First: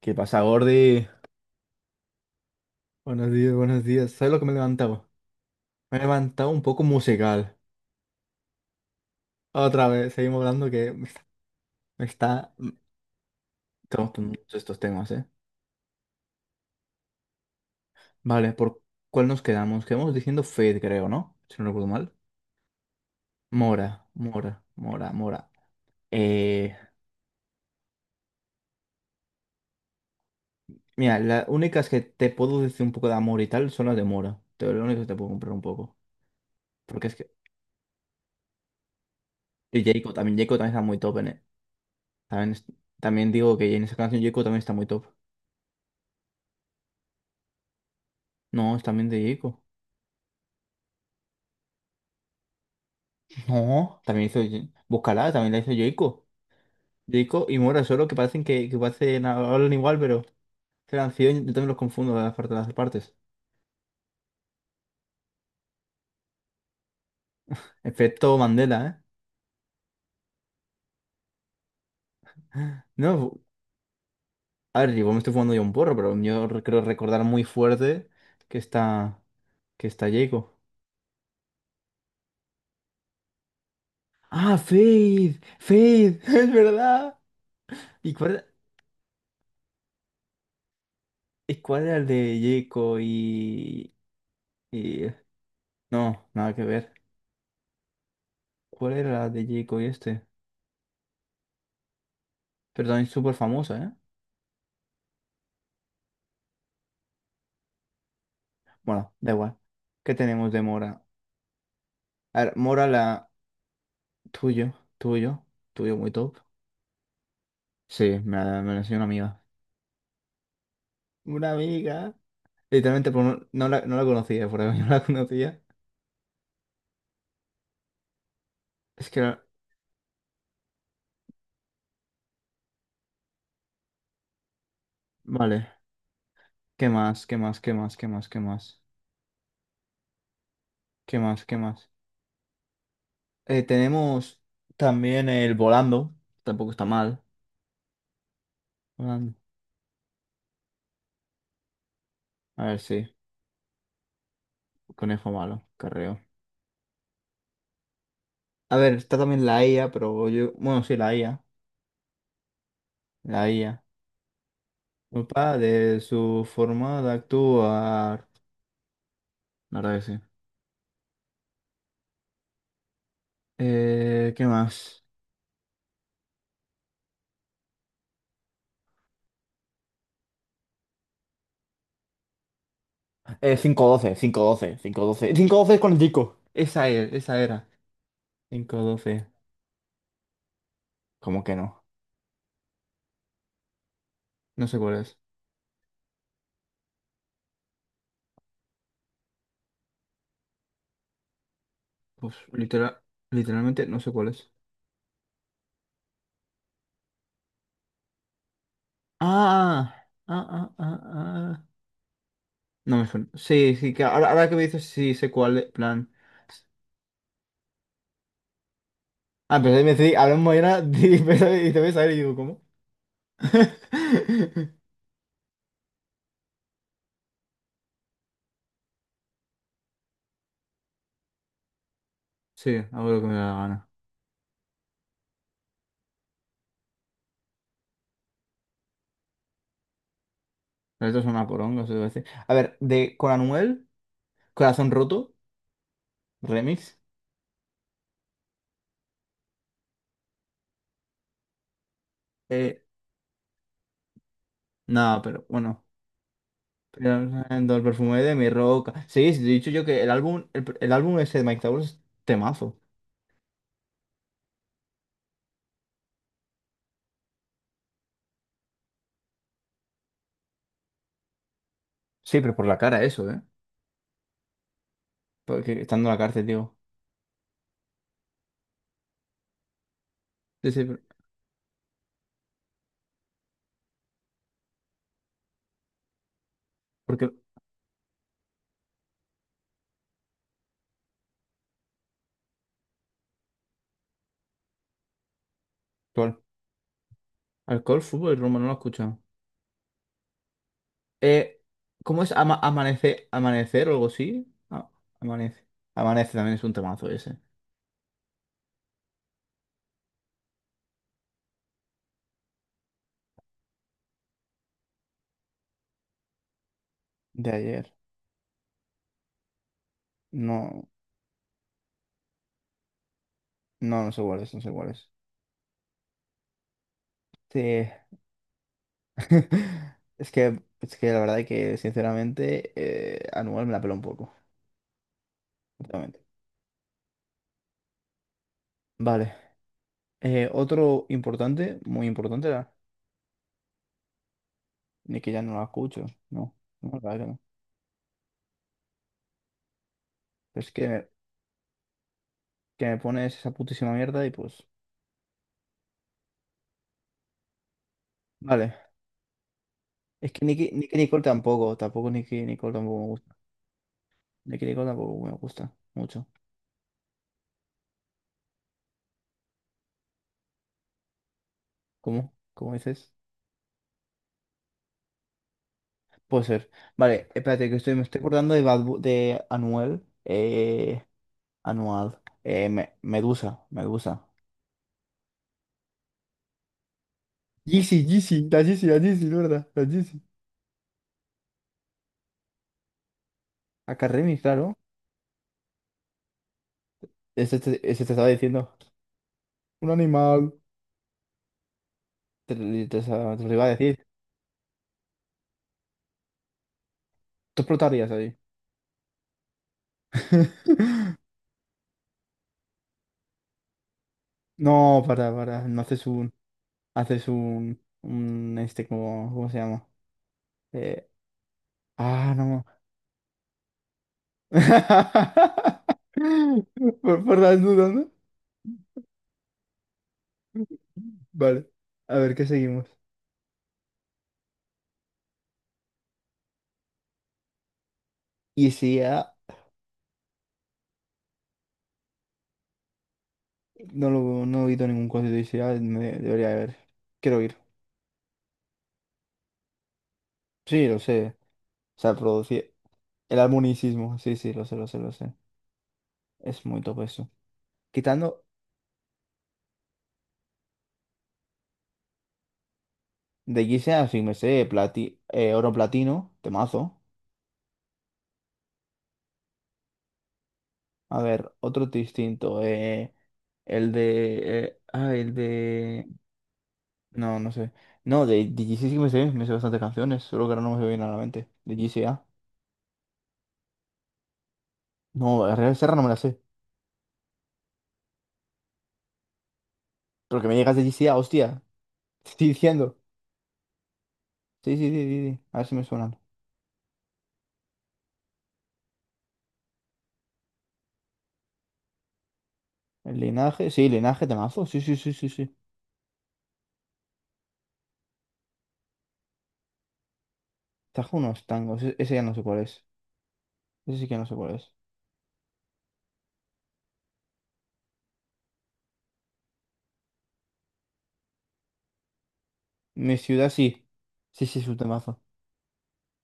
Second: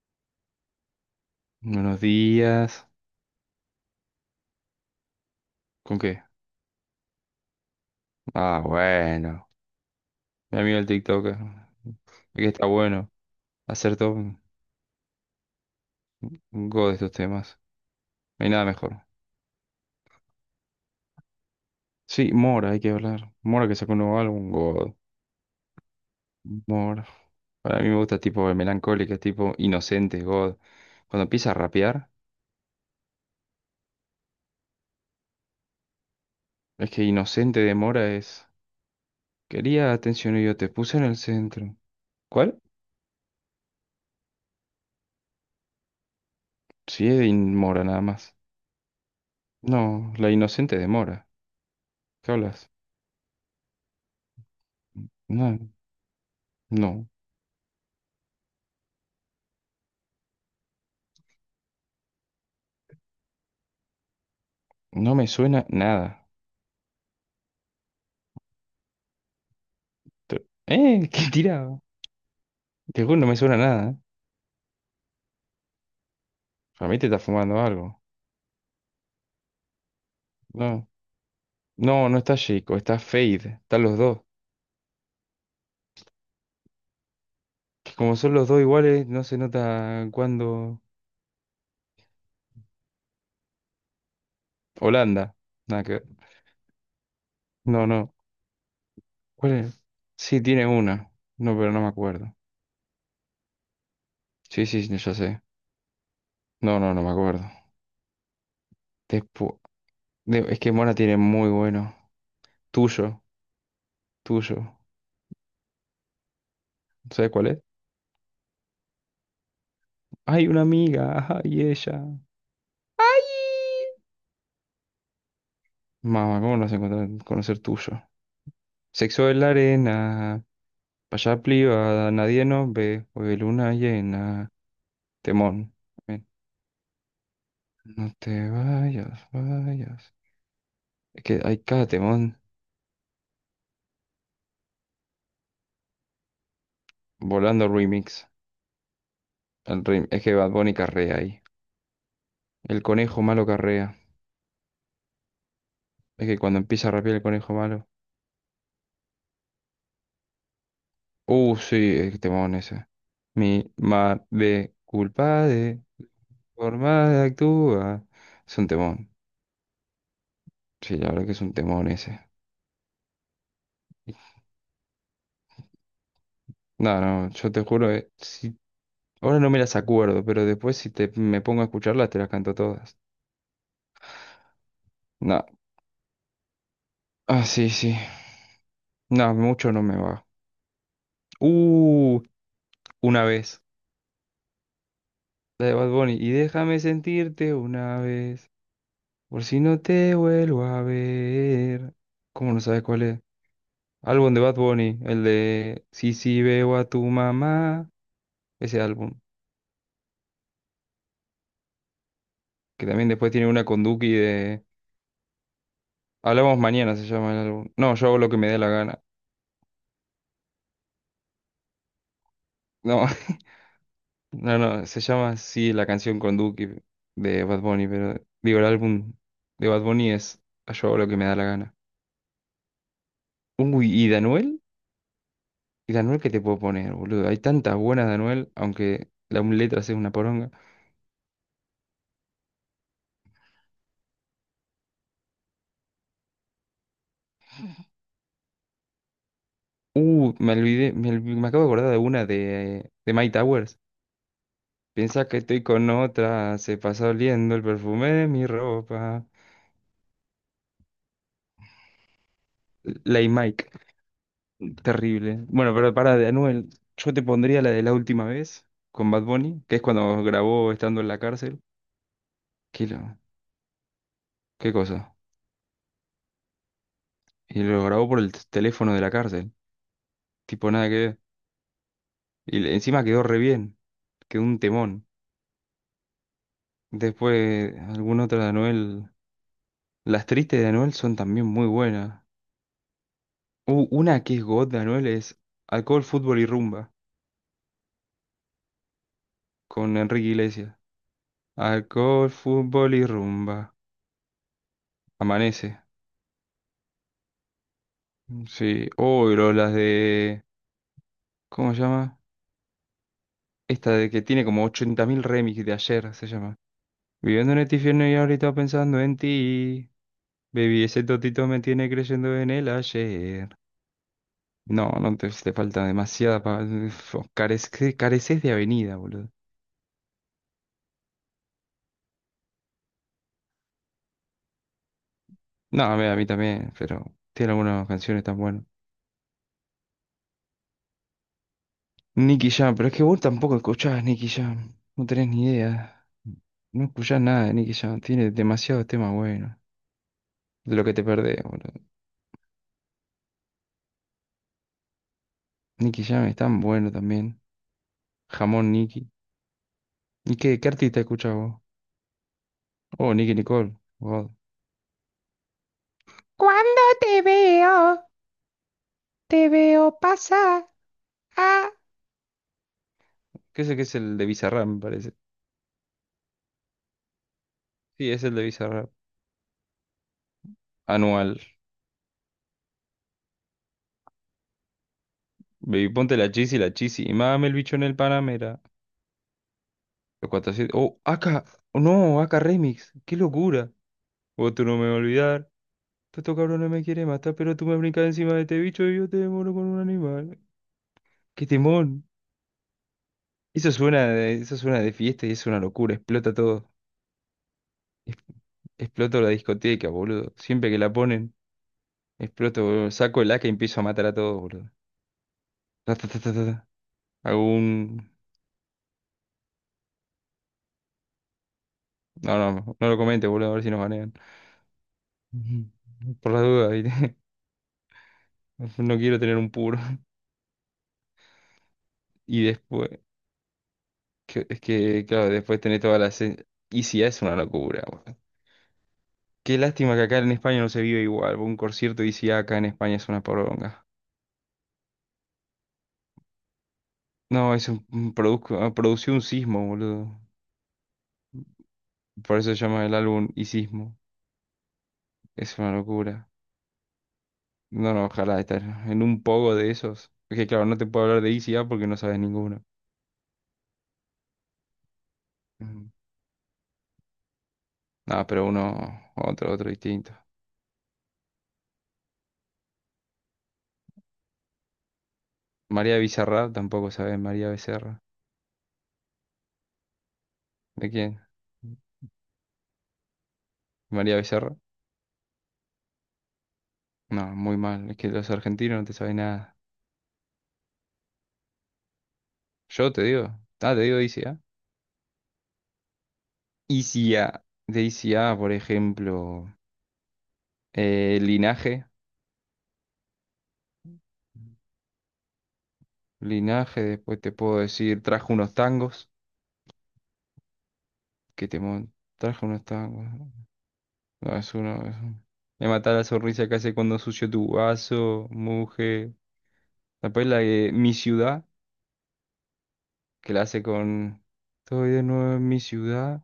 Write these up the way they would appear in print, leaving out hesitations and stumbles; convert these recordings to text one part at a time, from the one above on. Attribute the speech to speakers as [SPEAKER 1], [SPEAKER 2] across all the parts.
[SPEAKER 1] ¿Qué pasa, Gordy?
[SPEAKER 2] Buenos días.
[SPEAKER 1] Buenos días, buenos días. ¿Sabes lo que me he levantado? Me
[SPEAKER 2] ¿Con
[SPEAKER 1] he
[SPEAKER 2] qué?
[SPEAKER 1] levantado un poco musical.
[SPEAKER 2] Ah, bueno.
[SPEAKER 1] Otra vez, seguimos
[SPEAKER 2] Mi
[SPEAKER 1] hablando
[SPEAKER 2] amigo el
[SPEAKER 1] que me está...
[SPEAKER 2] TikToker.
[SPEAKER 1] me
[SPEAKER 2] Ve que
[SPEAKER 1] está-
[SPEAKER 2] está bueno.
[SPEAKER 1] Estamos
[SPEAKER 2] Acertó
[SPEAKER 1] gustan
[SPEAKER 2] un
[SPEAKER 1] mucho estos temas, ¿eh?
[SPEAKER 2] un God de estos temas. No hay
[SPEAKER 1] Vale,
[SPEAKER 2] nada
[SPEAKER 1] ¿por
[SPEAKER 2] mejor.
[SPEAKER 1] cuál nos quedamos? Quedamos diciendo Fade, creo, ¿no? Si no recuerdo mal.
[SPEAKER 2] Sí, Mora, hay que hablar. Mora que sacó un
[SPEAKER 1] Mora,
[SPEAKER 2] nuevo álbum,
[SPEAKER 1] Mora,
[SPEAKER 2] God.
[SPEAKER 1] Mora, Mora. Eh,
[SPEAKER 2] Mora. Para mí me gusta tipo de melancólica, tipo inocente, God.
[SPEAKER 1] Mira,
[SPEAKER 2] Cuando
[SPEAKER 1] las
[SPEAKER 2] empieza a
[SPEAKER 1] únicas que
[SPEAKER 2] rapear,
[SPEAKER 1] te puedo decir un poco de amor y tal son las de Mora. Lo único que te puedo comprar un poco.
[SPEAKER 2] es que
[SPEAKER 1] Porque es que.
[SPEAKER 2] inocente de Mora es.
[SPEAKER 1] Y
[SPEAKER 2] Quería atención y
[SPEAKER 1] Jacob
[SPEAKER 2] yo te
[SPEAKER 1] también está muy
[SPEAKER 2] puse en el
[SPEAKER 1] top, ¿eh?
[SPEAKER 2] centro.
[SPEAKER 1] También,
[SPEAKER 2] ¿Cuál?
[SPEAKER 1] es- también digo que en esa canción Jacob también está muy top.
[SPEAKER 2] Sí, es de Mora nada más.
[SPEAKER 1] No, es también de Jacob.
[SPEAKER 2] No, la inocente de Mora. ¿Qué hablas?
[SPEAKER 1] No, también hizo. Búscala, también la
[SPEAKER 2] No,
[SPEAKER 1] hizo Yoico.
[SPEAKER 2] no.
[SPEAKER 1] Yoico y Mora, solo que parecen que parecen, hablan igual, pero se han sido yo también los confundo de las partes, las partes.
[SPEAKER 2] No me suena nada.
[SPEAKER 1] Efecto Mandela, ¿eh?
[SPEAKER 2] ¿Eh? ¿Qué tirado? Te juro, no me
[SPEAKER 1] No,
[SPEAKER 2] suena nada. ¿Eh?
[SPEAKER 1] a ver, igual me estoy fumando yo un porro, pero creo
[SPEAKER 2] Para mí te está
[SPEAKER 1] recordar muy
[SPEAKER 2] fumando algo.
[SPEAKER 1] fuerte que está. que está Yoico.
[SPEAKER 2] No. No, no está chico, está Fade. Están los dos.
[SPEAKER 1] ¡Ah, Faith! ¡Faith! ¡Es verdad!
[SPEAKER 2] Que
[SPEAKER 1] ¿Y
[SPEAKER 2] como son
[SPEAKER 1] cuál,
[SPEAKER 2] los dos iguales, no se nota cuándo.
[SPEAKER 1] y cuál era el de Yoico y.
[SPEAKER 2] Holanda. Nada que ver.
[SPEAKER 1] No, nada que ver.
[SPEAKER 2] No, no.
[SPEAKER 1] ¿Cuál era la de
[SPEAKER 2] ¿Cuál
[SPEAKER 1] Yoico
[SPEAKER 2] es?
[SPEAKER 1] y este?
[SPEAKER 2] Sí, tiene una. No, pero no me acuerdo.
[SPEAKER 1] Pero también súper famosa, ¿eh?
[SPEAKER 2] Sí, sí, sí, ya sé. No, no, no me acuerdo.
[SPEAKER 1] Bueno, da igual.
[SPEAKER 2] Despu-
[SPEAKER 1] ¿Qué tenemos
[SPEAKER 2] Es
[SPEAKER 1] de
[SPEAKER 2] que Mona
[SPEAKER 1] Mora?
[SPEAKER 2] tiene muy bueno.
[SPEAKER 1] A ver, Mora,
[SPEAKER 2] Tuyo,
[SPEAKER 1] la tuyo,
[SPEAKER 2] tuyo.
[SPEAKER 1] tuyo, tuyo muy top.
[SPEAKER 2] ¿Sabes cuál es?
[SPEAKER 1] Sí, me la enseñó una amiga.
[SPEAKER 2] Hay una amiga, ajá,
[SPEAKER 1] Una
[SPEAKER 2] y ella.
[SPEAKER 1] amiga. Literalmente no, no la conocía, por ahí no la conocía.
[SPEAKER 2] Mamá, ¿cómo no vas a conocer tuyo?
[SPEAKER 1] Es que
[SPEAKER 2] Sexo en
[SPEAKER 1] era-
[SPEAKER 2] la arena, pa' allá privada, nadie nos ve, hoy luna llena, temón.
[SPEAKER 1] Vale.
[SPEAKER 2] Ven,
[SPEAKER 1] ¿Qué más? ¿Qué más? ¿Qué más? ¿Qué
[SPEAKER 2] no
[SPEAKER 1] más? ¿Qué
[SPEAKER 2] te
[SPEAKER 1] más?
[SPEAKER 2] vayas.
[SPEAKER 1] ¿Qué
[SPEAKER 2] Es que
[SPEAKER 1] más? ¿Qué
[SPEAKER 2] hay cada
[SPEAKER 1] más?
[SPEAKER 2] temón.
[SPEAKER 1] Tenemos también el volando. Tampoco está mal.
[SPEAKER 2] Volando remix.
[SPEAKER 1] Volando.
[SPEAKER 2] Es que Bad Bunny carrea ahí.
[SPEAKER 1] A ver,
[SPEAKER 2] El
[SPEAKER 1] sí.
[SPEAKER 2] conejo malo carrea.
[SPEAKER 1] Conejo malo, carreo.
[SPEAKER 2] Es que cuando empieza a rapear el conejo malo.
[SPEAKER 1] A ver, está también la IA, pero yo. Bueno, sí, la IA.
[SPEAKER 2] Sí, el temón ese.
[SPEAKER 1] La
[SPEAKER 2] Mi
[SPEAKER 1] IA.
[SPEAKER 2] madre culpa
[SPEAKER 1] Opa,
[SPEAKER 2] de
[SPEAKER 1] de su forma
[SPEAKER 2] forma
[SPEAKER 1] de
[SPEAKER 2] de actúa.
[SPEAKER 1] actuar.
[SPEAKER 2] Es un temón.
[SPEAKER 1] La verdad que sí.
[SPEAKER 2] Sí, la verdad que es un temón ese.
[SPEAKER 1] ¿Qué más?
[SPEAKER 2] No, no, yo te juro, si ahora no me las acuerdo, pero después, si me pongo a escucharlas, te las canto todas.
[SPEAKER 1] Cinco doce, cinco doce, cinco doce,
[SPEAKER 2] No.
[SPEAKER 1] cinco doce es con el disco. Esa es, esa
[SPEAKER 2] Ah,
[SPEAKER 1] era.
[SPEAKER 2] sí, sí.
[SPEAKER 1] Cinco doce.
[SPEAKER 2] No, mucho no me va.
[SPEAKER 1] ¿Cómo que no?
[SPEAKER 2] Uh, una vez.
[SPEAKER 1] No sé cuál es.
[SPEAKER 2] La de Bad Bunny. Y déjame sentirte una vez. Por si no te vuelvo a ver.
[SPEAKER 1] Pues
[SPEAKER 2] ¿Cómo no sabes cuál es?
[SPEAKER 1] literalmente no sé cuál
[SPEAKER 2] Álbum de
[SPEAKER 1] es.
[SPEAKER 2] Bad Bunny. El de sí, sí, veo a tu mamá. Ese álbum.
[SPEAKER 1] Ah, ah, ah, ah, ah.
[SPEAKER 2] Que
[SPEAKER 1] No me
[SPEAKER 2] también
[SPEAKER 1] suena.
[SPEAKER 2] después tiene una
[SPEAKER 1] Sí,
[SPEAKER 2] con
[SPEAKER 1] sí, que
[SPEAKER 2] Duki
[SPEAKER 1] ahora que me
[SPEAKER 2] de...
[SPEAKER 1] dices, sí sé cuál es. Plan.
[SPEAKER 2] Hablamos mañana se llama el álbum. No, yo hago lo que me dé la gana.
[SPEAKER 1] Ah, pero me decís, hablamos era, y te ves a ver y digo, ¿cómo?
[SPEAKER 2] No. No, no, se llama así la canción con Duki de Bad Bunny, pero digo, el álbum de Bad Bunny es Yo Hago Lo Que Me Da La Gana.
[SPEAKER 1] Sí, hago lo que me da la
[SPEAKER 2] Uy,
[SPEAKER 1] gana.
[SPEAKER 2] ¿y Danuel? ¿Y Danuel qué te puedo poner, boludo? Hay tantas buenas de Anuel, aunque la un letra sea una poronga.
[SPEAKER 1] Esto es una poronga, se debe decir. A ver, de con Anuel, Corazón Roto, remix.
[SPEAKER 2] Me olvidé, me acabo de acordar de una
[SPEAKER 1] Eh,
[SPEAKER 2] de Mike Towers.
[SPEAKER 1] no,
[SPEAKER 2] Piensa que
[SPEAKER 1] pero
[SPEAKER 2] estoy
[SPEAKER 1] bueno.
[SPEAKER 2] con otra, se pasa
[SPEAKER 1] Pero,
[SPEAKER 2] oliendo el
[SPEAKER 1] del
[SPEAKER 2] perfume
[SPEAKER 1] perfume
[SPEAKER 2] de
[SPEAKER 1] de
[SPEAKER 2] mi
[SPEAKER 1] mi roca.
[SPEAKER 2] ropa.
[SPEAKER 1] Sí, sí, te he dicho yo que el álbum ese de Mike Towers es temazo.
[SPEAKER 2] Lay Mike. Terrible. Bueno, pero para de Anuel, yo te pondría la de la última vez con Bad Bunny, que es cuando grabó estando en la cárcel.
[SPEAKER 1] Sí, pero por la
[SPEAKER 2] ¿Qué,
[SPEAKER 1] cara eso, ¿eh?
[SPEAKER 2] qué cosa?
[SPEAKER 1] Porque estando en la cárcel, digo.
[SPEAKER 2] Y lo grabó por el teléfono de la cárcel.
[SPEAKER 1] Sí,
[SPEAKER 2] Tipo,
[SPEAKER 1] sí,
[SPEAKER 2] nada que ver. Y encima quedó re bien. Quedó un temón.
[SPEAKER 1] porque
[SPEAKER 2] Después, alguna otra de Anuel. Las tristes de Anuel son también muy buenas. Una que es God de Anuel es Alcohol,
[SPEAKER 1] ¿cuál?
[SPEAKER 2] Fútbol y Rumba
[SPEAKER 1] Alcohol, fútbol y Roma, no lo he escuchado.
[SPEAKER 2] con Enrique Iglesias.
[SPEAKER 1] Eh, ¿Cómo
[SPEAKER 2] Alcohol,
[SPEAKER 1] es Ama-
[SPEAKER 2] Fútbol y
[SPEAKER 1] amanecer,
[SPEAKER 2] Rumba.
[SPEAKER 1] amanecer o algo así? Ah, amanece.
[SPEAKER 2] Amanece.
[SPEAKER 1] Amanece también es un temazo ese.
[SPEAKER 2] Sí. Oh, pero las de. ¿Cómo se llama? Esta de que tiene como 80.000 remix de ayer, se llama.
[SPEAKER 1] De
[SPEAKER 2] Viviendo en el
[SPEAKER 1] ayer.
[SPEAKER 2] infierno y ahorita pensando en ti. Baby,
[SPEAKER 1] No,
[SPEAKER 2] ese totito me tiene creyendo en el ayer.
[SPEAKER 1] no, no sé cuál es, no sé
[SPEAKER 2] No,
[SPEAKER 1] cuál es.
[SPEAKER 2] si te falta demasiada. Uf,
[SPEAKER 1] Sí.
[SPEAKER 2] careces, careces de avenida, boludo.
[SPEAKER 1] Es que la verdad que sinceramente Anual me la pela un poco,
[SPEAKER 2] No, a mí, a
[SPEAKER 1] sinceramente.
[SPEAKER 2] mí también, pero tiene algunas canciones tan buenas.
[SPEAKER 1] Vale. Otro importante, muy importante
[SPEAKER 2] Nicky
[SPEAKER 1] era,
[SPEAKER 2] Jam, pero es que vos tampoco escuchás Nicky Jam. No
[SPEAKER 1] ni
[SPEAKER 2] tenés
[SPEAKER 1] que ya
[SPEAKER 2] ni
[SPEAKER 1] no la escucho.
[SPEAKER 2] idea.
[SPEAKER 1] No,
[SPEAKER 2] No
[SPEAKER 1] no, la verdad
[SPEAKER 2] escuchás
[SPEAKER 1] que no.
[SPEAKER 2] nada de Nicky Jam. Tiene demasiados temas buenos.
[SPEAKER 1] Pero es
[SPEAKER 2] De lo que te
[SPEAKER 1] que,
[SPEAKER 2] perdés, boludo.
[SPEAKER 1] que me pones esa putísima mierda y pues.
[SPEAKER 2] Nicky Jam es tan bueno también. Jamón
[SPEAKER 1] Vale.
[SPEAKER 2] Nicky.
[SPEAKER 1] Es
[SPEAKER 2] ¿Y
[SPEAKER 1] que
[SPEAKER 2] qué
[SPEAKER 1] Nicki, Nicki
[SPEAKER 2] artista
[SPEAKER 1] Nicole
[SPEAKER 2] escuchas vos?
[SPEAKER 1] tampoco Nicki Nicole tampoco me
[SPEAKER 2] Oh, Nicky
[SPEAKER 1] gusta.
[SPEAKER 2] Nicole. Wow.
[SPEAKER 1] Nicki Nicole tampoco me gusta mucho.
[SPEAKER 2] Cuando te veo, te veo pasar. Ah,
[SPEAKER 1] ¿Cómo? ¿Cómo dices?
[SPEAKER 2] ¿qué es el de Bizarrap, me parece?
[SPEAKER 1] Puede ser. Vale, espérate, me
[SPEAKER 2] Sí,
[SPEAKER 1] estoy
[SPEAKER 2] es el de
[SPEAKER 1] acordando de, Bad
[SPEAKER 2] Bizarrap.
[SPEAKER 1] Bu- de Anuel.
[SPEAKER 2] Anual.
[SPEAKER 1] Anual. Medusa, Medusa.
[SPEAKER 2] Baby, ponte la chisi, la chisi. Y mame el bicho en
[SPEAKER 1] Yeezy,
[SPEAKER 2] el
[SPEAKER 1] Yeezy, la
[SPEAKER 2] Panamera.
[SPEAKER 1] Yeezy, la Yeezy, de ¿verdad? La Yeezy.
[SPEAKER 2] Los 400. Oh, acá. Oh, no, acá Remix. ¡Qué locura!
[SPEAKER 1] Akaremi,
[SPEAKER 2] Vos tú
[SPEAKER 1] claro.
[SPEAKER 2] no me vas a olvidar. Tú estos no me quieren matar, pero
[SPEAKER 1] Ese
[SPEAKER 2] tú me
[SPEAKER 1] te, ese
[SPEAKER 2] brincas
[SPEAKER 1] te estaba
[SPEAKER 2] encima de este
[SPEAKER 1] diciendo.
[SPEAKER 2] bicho y yo te demoro con un
[SPEAKER 1] Un
[SPEAKER 2] animal.
[SPEAKER 1] animal.
[SPEAKER 2] ¡Qué temón!
[SPEAKER 1] Te lo iba a
[SPEAKER 2] Eso
[SPEAKER 1] decir.
[SPEAKER 2] suena de, eso suena de fiesta y es una locura. Explota todo.
[SPEAKER 1] Tú explotarías
[SPEAKER 2] Es-
[SPEAKER 1] ahí.
[SPEAKER 2] Exploto la discoteca, boludo. Siempre que la ponen, exploto, boludo. Saco el AK y empiezo a matar a todos, boludo.
[SPEAKER 1] No, para, para. No
[SPEAKER 2] Ta,
[SPEAKER 1] haces
[SPEAKER 2] ta, ta,
[SPEAKER 1] un.
[SPEAKER 2] ta, ta, ta.
[SPEAKER 1] Haces
[SPEAKER 2] Hago un...
[SPEAKER 1] un. Un este, como. ¿Cómo se llama? Eh, ah,
[SPEAKER 2] No,
[SPEAKER 1] no.
[SPEAKER 2] no, no lo comentes, boludo, a ver si nos banean. Ujú. Por la duda, ¿viste?
[SPEAKER 1] Por las dudas, ¿no?
[SPEAKER 2] No quiero tener un puro.
[SPEAKER 1] Vale. A ver,
[SPEAKER 2] Y
[SPEAKER 1] ¿qué seguimos?
[SPEAKER 2] después, es que, claro, después tenés todas las... ICA es una locura, boludo.
[SPEAKER 1] Y si
[SPEAKER 2] Qué lástima que acá en España no se vive igual. Un concierto de ICA acá en España es una poronga.
[SPEAKER 1] No he visto ningún concierto y sí, debería haber. Quiero
[SPEAKER 2] No,
[SPEAKER 1] ir.
[SPEAKER 2] es un produció un sismo, boludo.
[SPEAKER 1] Sí, lo sé. O sea,
[SPEAKER 2] Por eso se
[SPEAKER 1] producir.
[SPEAKER 2] llama el álbum
[SPEAKER 1] El
[SPEAKER 2] Y Sismo.
[SPEAKER 1] armonicismo. Sí, sí, lo sé, lo sé, lo sé.
[SPEAKER 2] Es una locura.
[SPEAKER 1] Es muy top eso.
[SPEAKER 2] No, no, ojalá
[SPEAKER 1] Quitando
[SPEAKER 2] estar en un poco de esos. Porque claro, no te puedo hablar de ICA porque no sabes ninguno.
[SPEAKER 1] de Giseas, así me sé, plati oro
[SPEAKER 2] Ujú.
[SPEAKER 1] platino, temazo.
[SPEAKER 2] Nada, pero uno, otro distinto.
[SPEAKER 1] A ver, otro distinto. eh, el de. eh, ah, el
[SPEAKER 2] María
[SPEAKER 1] de.
[SPEAKER 2] Bizarra, tampoco sabes
[SPEAKER 1] No,
[SPEAKER 2] María
[SPEAKER 1] no sé.
[SPEAKER 2] Becerra.
[SPEAKER 1] No, de GC sí que me sé bastantes canciones, solo que ahora no me se
[SPEAKER 2] ¿De
[SPEAKER 1] viene a la
[SPEAKER 2] quién?
[SPEAKER 1] mente. De GCA.
[SPEAKER 2] María Becerra.
[SPEAKER 1] No, Real Serra no me la sé.
[SPEAKER 2] No, muy mal. Es que los argentinos no te saben nada.
[SPEAKER 1] Pero que me llegas de GCA, hostia. Te estoy
[SPEAKER 2] Yo
[SPEAKER 1] diciendo.
[SPEAKER 2] te digo. Ah, te digo de ICA.
[SPEAKER 1] Sí, sí, sí, sí, sí. A ver si me suenan.
[SPEAKER 2] ICA. De ICA, por ejemplo. Linaje.
[SPEAKER 1] El linaje, sí, linaje temazo. Sí, sí, sí, sí, sí.
[SPEAKER 2] Linaje, después te puedo decir, trajo unos tangos.
[SPEAKER 1] Trajo unos tangos. Ese ya no sé
[SPEAKER 2] Trajo
[SPEAKER 1] cuál
[SPEAKER 2] unos
[SPEAKER 1] es.
[SPEAKER 2] tangos, ¿no?
[SPEAKER 1] Ese sí que no sé
[SPEAKER 2] No, es
[SPEAKER 1] cuál es.
[SPEAKER 2] uno. Es uno. Me mata la sonrisa que hace cuando sucio tu vaso, mujer. Después la de Mi Ciudad,
[SPEAKER 1] Mi
[SPEAKER 2] que la
[SPEAKER 1] ciudad
[SPEAKER 2] hace
[SPEAKER 1] sí.
[SPEAKER 2] con.
[SPEAKER 1] Sí, sí, es un
[SPEAKER 2] Estoy de
[SPEAKER 1] temazo.
[SPEAKER 2] nuevo en mi ciudad.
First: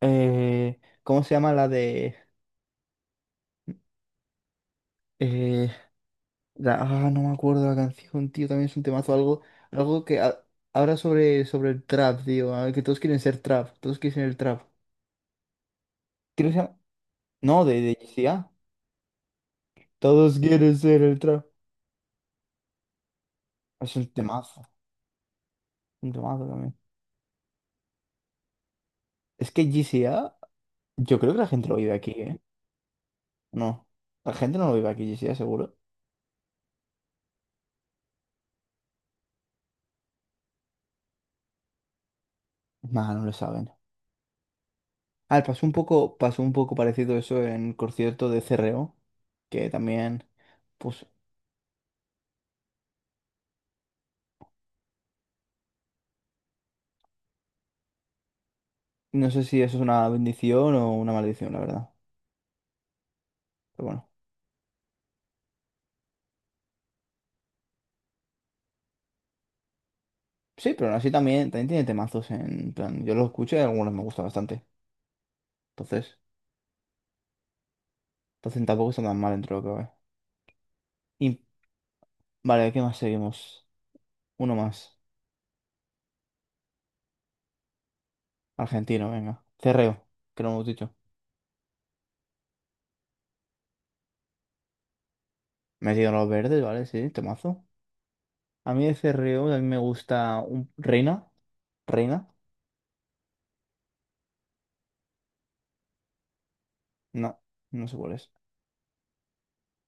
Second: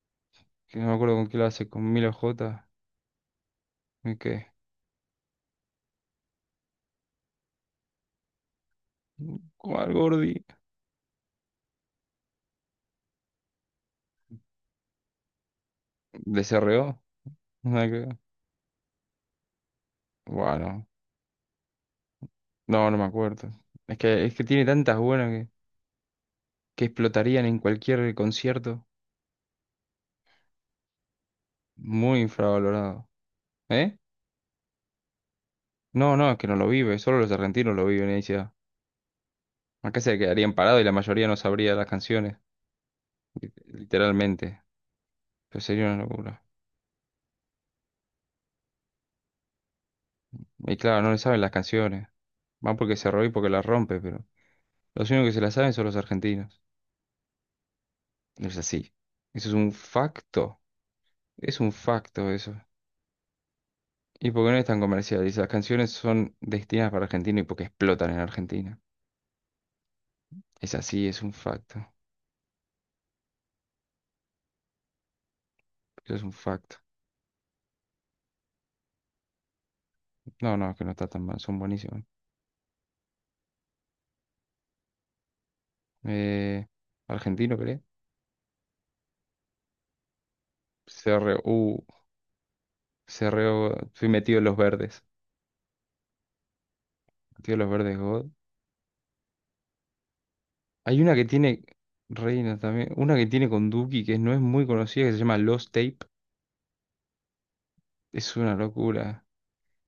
[SPEAKER 2] Que no me acuerdo
[SPEAKER 1] ¿Cómo
[SPEAKER 2] con
[SPEAKER 1] se
[SPEAKER 2] qué la
[SPEAKER 1] llama la
[SPEAKER 2] hace, con Milo
[SPEAKER 1] de.
[SPEAKER 2] J. ¿Y qué?
[SPEAKER 1] eh, no me acuerdo la canción, tío. También es un temazo. Algo,
[SPEAKER 2] ¿Cuál,
[SPEAKER 1] algo que ha-
[SPEAKER 2] gordi?
[SPEAKER 1] habla sobre el trap, tío. A ver, que todos quieren ser trap. Todos quieren ser el trap.
[SPEAKER 2] ¿De
[SPEAKER 1] Creo que se llama.
[SPEAKER 2] CRO?
[SPEAKER 1] No, de,
[SPEAKER 2] Nada que
[SPEAKER 1] de G
[SPEAKER 2] ver.
[SPEAKER 1] C A. Todos quieren
[SPEAKER 2] Bueno,
[SPEAKER 1] ser el trap.
[SPEAKER 2] no, no me acuerdo.
[SPEAKER 1] Es
[SPEAKER 2] Es
[SPEAKER 1] un
[SPEAKER 2] que, es que tiene
[SPEAKER 1] temazo.
[SPEAKER 2] tantas buenas que,
[SPEAKER 1] Un temazo también.
[SPEAKER 2] que explotarían en cualquier concierto.
[SPEAKER 1] Es que G C A. Yo creo que la gente lo vive aquí,
[SPEAKER 2] Muy
[SPEAKER 1] ¿eh?
[SPEAKER 2] infravalorado.
[SPEAKER 1] No.
[SPEAKER 2] ¿Eh?
[SPEAKER 1] La gente no lo vive aquí, sí, seguro.
[SPEAKER 2] No, no, es que no lo vive, solo los argentinos lo viven. Acá se quedarían parados y la mayoría no sabría las canciones,
[SPEAKER 1] Nah, no lo saben.
[SPEAKER 2] literalmente.
[SPEAKER 1] A ver,
[SPEAKER 2] Pero
[SPEAKER 1] pasó un
[SPEAKER 2] sería una
[SPEAKER 1] poco, pasó
[SPEAKER 2] locura.
[SPEAKER 1] un poco parecido eso en el concierto de CRO, que también,
[SPEAKER 2] Y claro,
[SPEAKER 1] pues,
[SPEAKER 2] no le saben las canciones. Van porque se roba y porque las rompe, pero los únicos que se las saben son los argentinos. No es así.
[SPEAKER 1] no sé
[SPEAKER 2] Eso es
[SPEAKER 1] si
[SPEAKER 2] un
[SPEAKER 1] eso es una
[SPEAKER 2] facto.
[SPEAKER 1] bendición o una maldición,
[SPEAKER 2] Es
[SPEAKER 1] la
[SPEAKER 2] un
[SPEAKER 1] verdad.
[SPEAKER 2] facto eso.
[SPEAKER 1] Pero bueno.
[SPEAKER 2] Y porque no es tan comercial. Y las canciones son destinadas para Argentina y porque explotan en Argentina.
[SPEAKER 1] Sí,
[SPEAKER 2] Es
[SPEAKER 1] pero aún
[SPEAKER 2] así,
[SPEAKER 1] así
[SPEAKER 2] es un
[SPEAKER 1] también tiene
[SPEAKER 2] facto.
[SPEAKER 1] temazos en plan. Yo los escucho y algunos me gustan bastante.
[SPEAKER 2] Eso
[SPEAKER 1] Entonces,
[SPEAKER 2] es un facto.
[SPEAKER 1] entonces tampoco está tan mal dentro de lo que cabe.
[SPEAKER 2] No, no, que no está tan mal.
[SPEAKER 1] Y
[SPEAKER 2] Son buenísimos.
[SPEAKER 1] vale, ¿qué más seguimos? Uno más.
[SPEAKER 2] Eh, ¿argentino, crees?
[SPEAKER 1] Argentino, venga. CRO, que no hemos dicho.
[SPEAKER 2] C R U CRU. CRU. Fui metido en los verdes.
[SPEAKER 1] Metido en los verdes, ¿vale? Sí,
[SPEAKER 2] Tío,
[SPEAKER 1] temazo.
[SPEAKER 2] los verdes God.
[SPEAKER 1] A mí de C. R. O. a mí me gusta un
[SPEAKER 2] Hay una
[SPEAKER 1] Reina.
[SPEAKER 2] que tiene
[SPEAKER 1] Reina.
[SPEAKER 2] Reina también. Una que tiene con Duki, que no es muy conocida, que se llama Lost Tape.
[SPEAKER 1] No, no sé cuál es.
[SPEAKER 2] Es una locura.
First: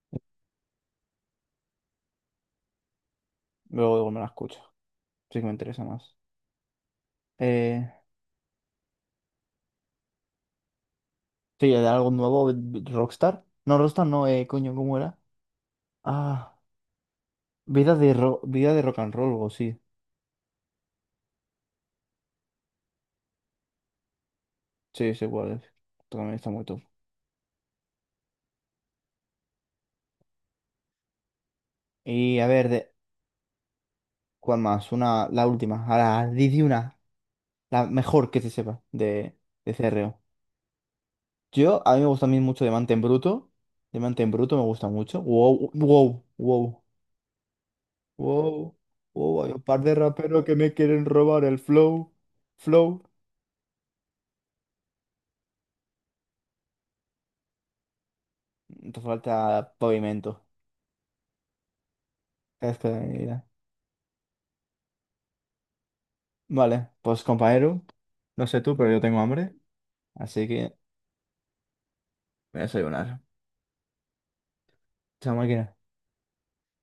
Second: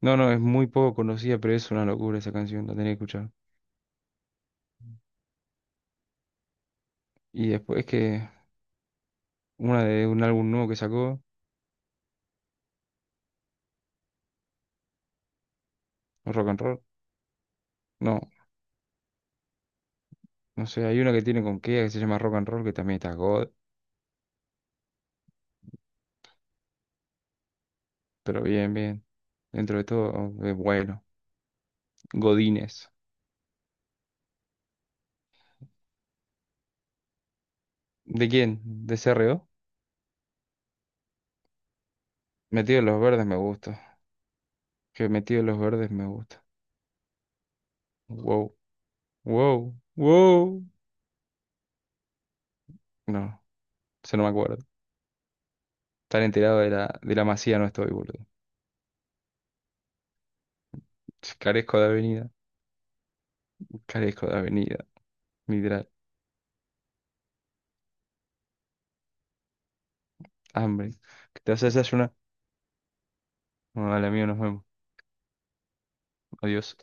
[SPEAKER 2] No, no, es muy poco conocida, pero es una locura esa canción, la tenés que escuchar.
[SPEAKER 1] Luego, luego me la escucho. Sí que me interesa más.
[SPEAKER 2] Y después
[SPEAKER 1] Eh,
[SPEAKER 2] que una de un álbum nuevo que sacó,
[SPEAKER 1] sí, de algo nuevo, Rockstar. No, Rockstar no, coño, ¿cómo era?
[SPEAKER 2] Rock
[SPEAKER 1] Ah,
[SPEAKER 2] and Roll.
[SPEAKER 1] vida de,
[SPEAKER 2] No,
[SPEAKER 1] ro- vida de rock and roll, o sí.
[SPEAKER 2] no sé, hay una que tiene con Kea que se llama Rock and Roll, que también está God,
[SPEAKER 1] Sí, sé cuál es. También está muy top.
[SPEAKER 2] pero bien, bien. Dentro de todo, es bueno.
[SPEAKER 1] Y a ver,
[SPEAKER 2] Godines.
[SPEAKER 1] de. ¿Cuál más? Una, la última. Ahora, di una. La
[SPEAKER 2] ¿De
[SPEAKER 1] mejor que se
[SPEAKER 2] quién?
[SPEAKER 1] sepa
[SPEAKER 2] ¿De C.
[SPEAKER 1] de,
[SPEAKER 2] CRO?
[SPEAKER 1] de C. R. O. A mí me gusta a mí mucho
[SPEAKER 2] Metido en
[SPEAKER 1] Diamante
[SPEAKER 2] los
[SPEAKER 1] en
[SPEAKER 2] verdes me
[SPEAKER 1] Bruto.
[SPEAKER 2] gusta.
[SPEAKER 1] Diamante en Bruto me gusta
[SPEAKER 2] Que
[SPEAKER 1] mucho.
[SPEAKER 2] metido en los
[SPEAKER 1] Wow,
[SPEAKER 2] verdes me
[SPEAKER 1] wow,
[SPEAKER 2] gusta.
[SPEAKER 1] wow.
[SPEAKER 2] Wow.
[SPEAKER 1] Wow, wow, hay un
[SPEAKER 2] Wow,
[SPEAKER 1] par de raperos que
[SPEAKER 2] wow.
[SPEAKER 1] me quieren robar el flow. Flow.
[SPEAKER 2] No, eso no me acuerdo. Tan enterado de la, masía no estoy, boludo.
[SPEAKER 1] Te falta pavimento.
[SPEAKER 2] Carezco de avenida,
[SPEAKER 1] Es que, mira.
[SPEAKER 2] carezco de avenida, literal.
[SPEAKER 1] Vale, pues compañero, no sé tú, pero yo tengo hambre, así que me
[SPEAKER 2] Hambre. ¿Qué te vas a desayunar?
[SPEAKER 1] voy a desayunar.
[SPEAKER 2] Bueno, dale, amigo, nos vemos.
[SPEAKER 1] Chao, máquina.
[SPEAKER 2] Adiós.